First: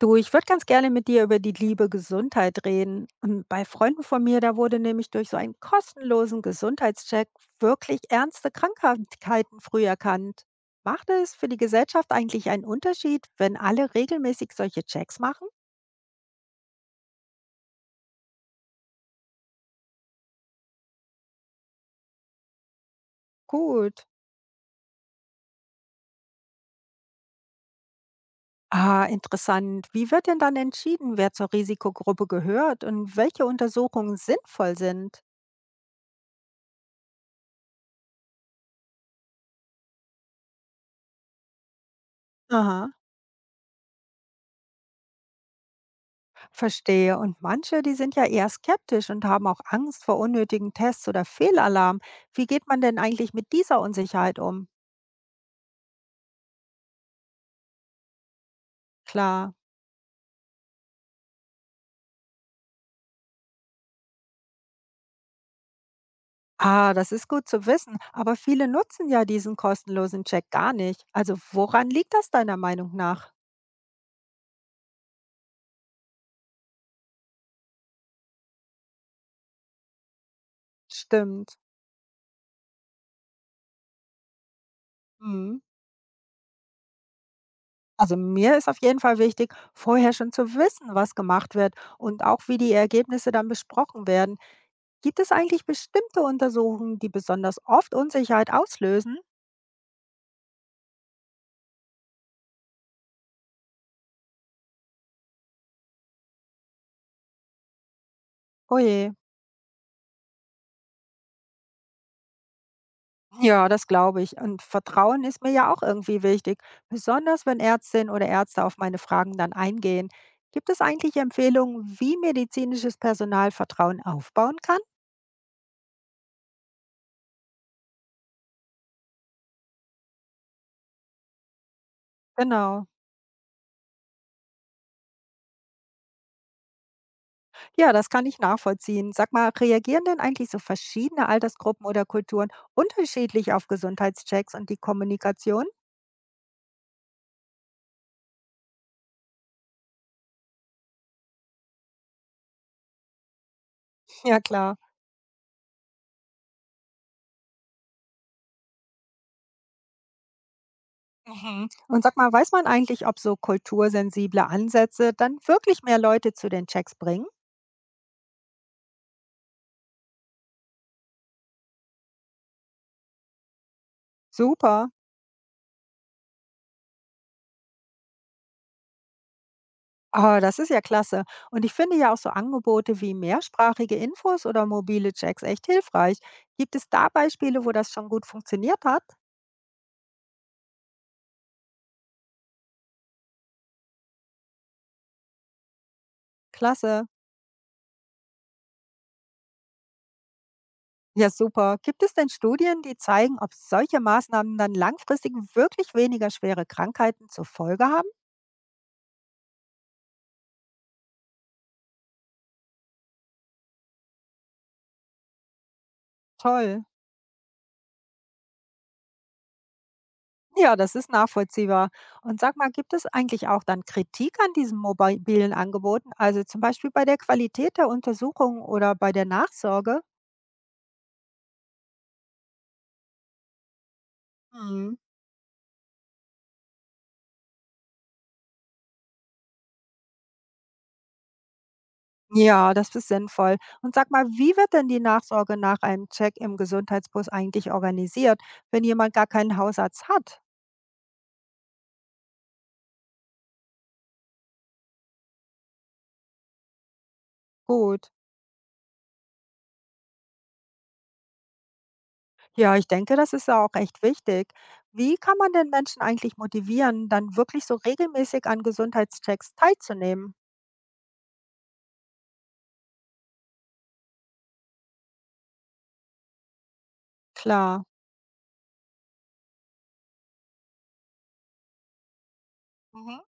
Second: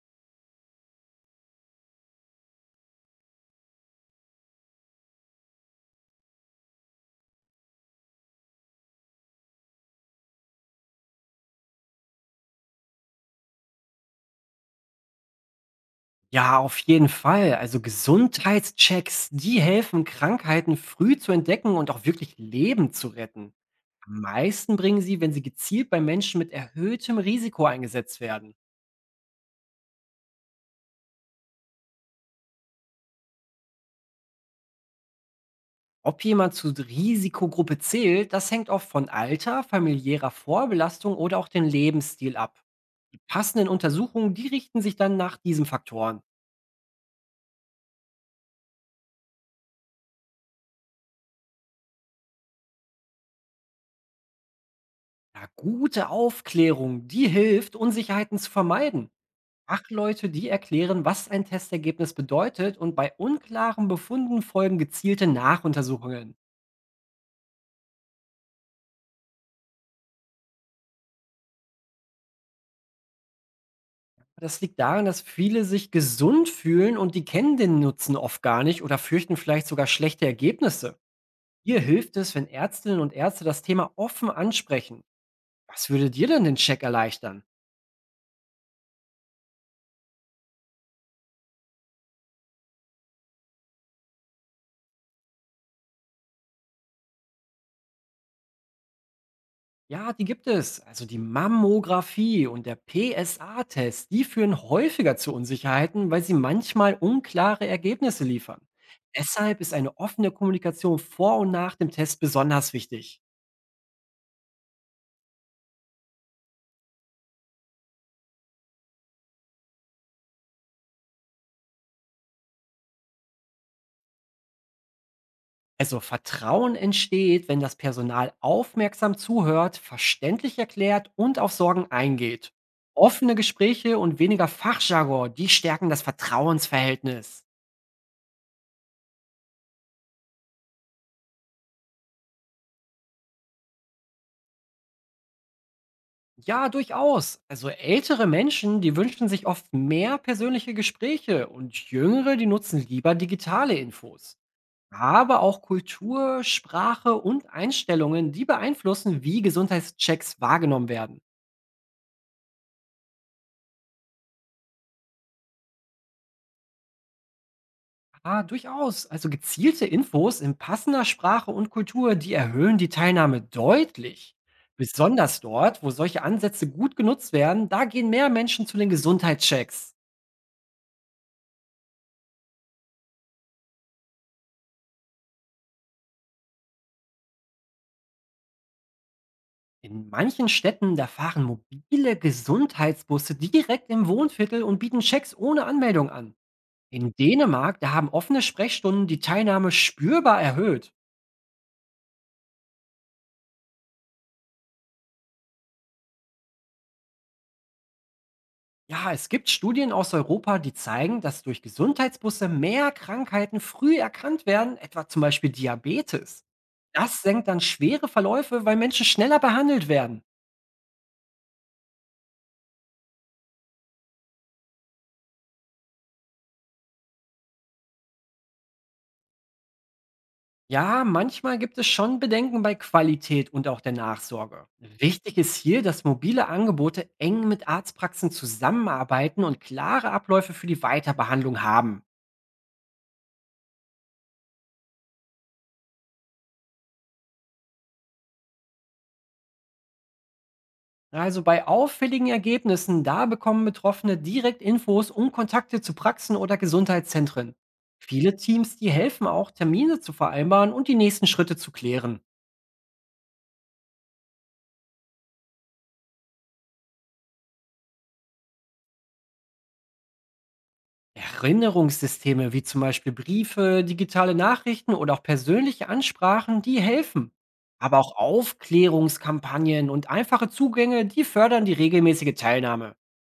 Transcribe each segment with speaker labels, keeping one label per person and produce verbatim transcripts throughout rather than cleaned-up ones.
Speaker 1: Du, ich würde ganz gerne mit dir über die liebe Gesundheit reden. Ähm, Bei Freunden von mir, da wurde nämlich durch so einen kostenlosen Gesundheitscheck wirklich ernste Krankheiten früh erkannt. Macht es für die Gesellschaft eigentlich einen Unterschied, wenn alle regelmäßig solche Checks machen?
Speaker 2: Ja, auf jeden Fall. Also Gesundheitschecks, die helfen, Krankheiten früh zu entdecken und auch wirklich Leben zu retten.
Speaker 1: Gut.
Speaker 2: Am meisten bringen sie, wenn sie gezielt bei Menschen mit erhöhtem Risiko eingesetzt werden.
Speaker 1: Ah, interessant. Wie wird denn dann entschieden, wer zur Risikogruppe gehört und welche Untersuchungen sinnvoll sind?
Speaker 2: Ob jemand zur Risikogruppe zählt, das hängt oft von Alter, familiärer Vorbelastung oder auch dem Lebensstil ab.
Speaker 1: Aha.
Speaker 2: Die passenden Untersuchungen, die richten sich dann nach diesen Faktoren.
Speaker 1: Verstehe. Und manche, die sind ja eher skeptisch und haben auch Angst vor unnötigen Tests oder Fehlalarm. Wie geht man denn eigentlich mit dieser Unsicherheit um?
Speaker 2: Ja, gute Aufklärung, die hilft, Unsicherheiten zu vermeiden.
Speaker 1: Klar.
Speaker 2: Fachleute, die erklären, was ein Testergebnis bedeutet und bei unklaren Befunden folgen gezielte Nachuntersuchungen.
Speaker 1: Ah, das ist gut zu wissen, aber viele nutzen ja diesen kostenlosen Check gar nicht. Also woran liegt das deiner Meinung nach?
Speaker 2: Das liegt daran, dass viele sich gesund fühlen und die kennen den Nutzen oft gar nicht oder fürchten vielleicht sogar schlechte Ergebnisse.
Speaker 1: Stimmt.
Speaker 2: Hier hilft es, wenn Ärztinnen und Ärzte das Thema offen ansprechen.
Speaker 1: Hm.
Speaker 2: Was würde dir denn den Check erleichtern?
Speaker 1: Also mir ist auf jeden Fall wichtig, vorher schon zu wissen, was gemacht wird und auch wie die Ergebnisse dann besprochen werden. Gibt es eigentlich bestimmte Untersuchungen, die besonders oft Unsicherheit auslösen?
Speaker 2: Ja, die gibt es. Also die Mammographie und der P S A-Test, die führen häufiger zu Unsicherheiten, weil sie manchmal unklare Ergebnisse liefern.
Speaker 1: Oje.
Speaker 2: Deshalb ist eine offene Kommunikation vor und nach dem Test besonders wichtig.
Speaker 1: Ja, das glaube ich. Und Vertrauen ist mir ja auch irgendwie wichtig, besonders wenn Ärztinnen oder Ärzte auf meine Fragen dann eingehen. Gibt es eigentlich Empfehlungen, wie medizinisches Personal Vertrauen aufbauen kann?
Speaker 2: Also Vertrauen entsteht, wenn das Personal aufmerksam zuhört, verständlich erklärt und auf Sorgen eingeht.
Speaker 1: Genau.
Speaker 2: Offene Gespräche und weniger Fachjargon, die stärken das Vertrauensverhältnis.
Speaker 1: Ja, das kann ich nachvollziehen. Sag mal, reagieren denn eigentlich so verschiedene Altersgruppen oder Kulturen unterschiedlich auf Gesundheitschecks und die Kommunikation?
Speaker 2: Ja, durchaus. Also ältere Menschen, die wünschen sich oft mehr persönliche Gespräche und jüngere, die nutzen lieber digitale Infos.
Speaker 1: Ja, klar.
Speaker 2: Aber auch Kultur, Sprache und Einstellungen, die beeinflussen, wie Gesundheitschecks wahrgenommen werden.
Speaker 1: Mhm. Und sag mal, weiß man eigentlich, ob so kultursensible Ansätze dann wirklich mehr Leute zu den Checks bringen?
Speaker 2: Ah, durchaus. Also gezielte Infos in passender Sprache und Kultur, die erhöhen die Teilnahme deutlich.
Speaker 1: Super.
Speaker 2: Besonders dort, wo solche Ansätze gut genutzt werden, da gehen mehr Menschen zu den Gesundheitschecks.
Speaker 1: Ah, das ist ja klasse. Und ich finde ja auch so Angebote wie mehrsprachige Infos oder mobile Checks echt hilfreich. Gibt es da Beispiele, wo das schon gut funktioniert hat?
Speaker 2: In manchen Städten, da fahren mobile Gesundheitsbusse direkt im Wohnviertel und bieten Checks ohne Anmeldung an.
Speaker 1: Klasse.
Speaker 2: In Dänemark, da haben offene Sprechstunden die Teilnahme spürbar erhöht.
Speaker 1: Ja, super. Gibt es denn Studien, die zeigen, ob solche Maßnahmen dann langfristig wirklich weniger schwere Krankheiten zur Folge haben?
Speaker 2: Ja, es gibt Studien aus Europa, die zeigen, dass durch Gesundheitsbusse mehr Krankheiten früh erkannt werden, etwa zum Beispiel Diabetes.
Speaker 1: Toll.
Speaker 2: Das senkt dann schwere Verläufe, weil Menschen schneller behandelt werden.
Speaker 1: Ja, das ist nachvollziehbar. Und sag mal, gibt es eigentlich auch dann Kritik an diesen mobilen Angeboten? Also zum Beispiel bei der Qualität der Untersuchungen oder bei der Nachsorge?
Speaker 2: Ja, manchmal gibt es schon Bedenken bei Qualität und auch der Nachsorge.
Speaker 1: Hm.
Speaker 2: Wichtig ist hier, dass mobile Angebote eng mit Arztpraxen zusammenarbeiten und klare Abläufe für die Weiterbehandlung haben.
Speaker 1: Ja, das ist sinnvoll. Und sag mal, wie wird denn die Nachsorge nach einem Check im Gesundheitsbus eigentlich organisiert, wenn jemand gar keinen Hausarzt hat?
Speaker 2: Also bei auffälligen Ergebnissen, da bekommen Betroffene direkt Infos und Kontakte zu Praxen oder Gesundheitszentren.
Speaker 1: Gut.
Speaker 2: Viele Teams, die helfen auch, Termine zu vereinbaren und die nächsten Schritte zu klären.
Speaker 1: Ja, ich denke, das ist ja auch echt wichtig. Wie kann man denn Menschen eigentlich motivieren, dann wirklich so regelmäßig an Gesundheitschecks teilzunehmen?
Speaker 2: Erinnerungssysteme wie zum Beispiel Briefe, digitale Nachrichten oder auch persönliche Ansprachen, die helfen.
Speaker 1: Klar.
Speaker 2: Aber auch Aufklärungskampagnen und einfache Zugänge, die fördern die regelmäßige Teilnahme.
Speaker 1: Mhm.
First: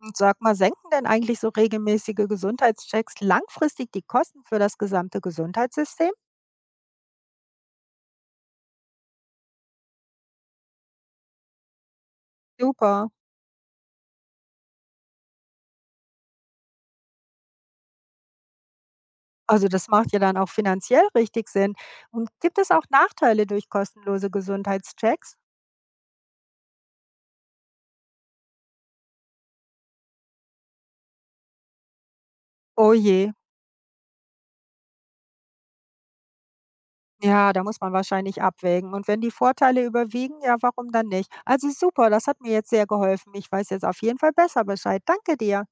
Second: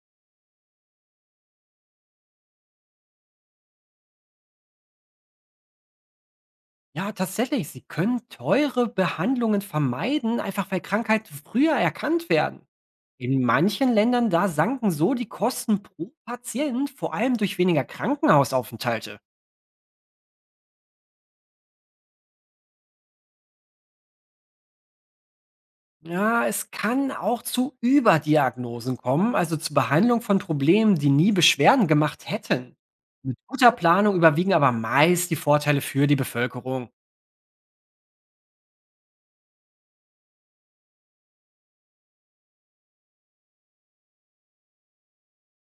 Speaker 1: Und sag mal, senken denn eigentlich so regelmäßige Gesundheitschecks langfristig die Kosten für das gesamte Gesundheitssystem?
Speaker 2: Ja, tatsächlich, sie können teure Behandlungen vermeiden, einfach weil Krankheiten früher erkannt werden.
Speaker 1: Super.
Speaker 2: In manchen Ländern da sanken so die Kosten pro Patient, vor allem durch weniger Krankenhausaufenthalte.
Speaker 1: Also, das macht ja dann auch finanziell richtig Sinn. Und gibt es auch Nachteile durch kostenlose Gesundheitschecks?
Speaker 2: Ja, es kann auch zu Überdiagnosen kommen, also zur Behandlung von Problemen, die nie Beschwerden gemacht hätten.
Speaker 1: Oh je.
Speaker 2: Mit guter Planung überwiegen aber meist die Vorteile für die Bevölkerung.
Speaker 1: Ja, da muss man wahrscheinlich abwägen. Und wenn die Vorteile überwiegen, ja, warum dann nicht? Also super, das hat mir jetzt sehr geholfen. Ich weiß jetzt auf jeden Fall besser Bescheid. Danke dir.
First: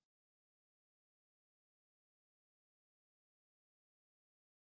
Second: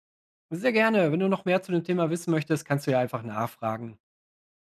Speaker 2: Sehr gerne. Wenn du noch mehr zu dem Thema wissen möchtest, kannst du ja einfach nachfragen.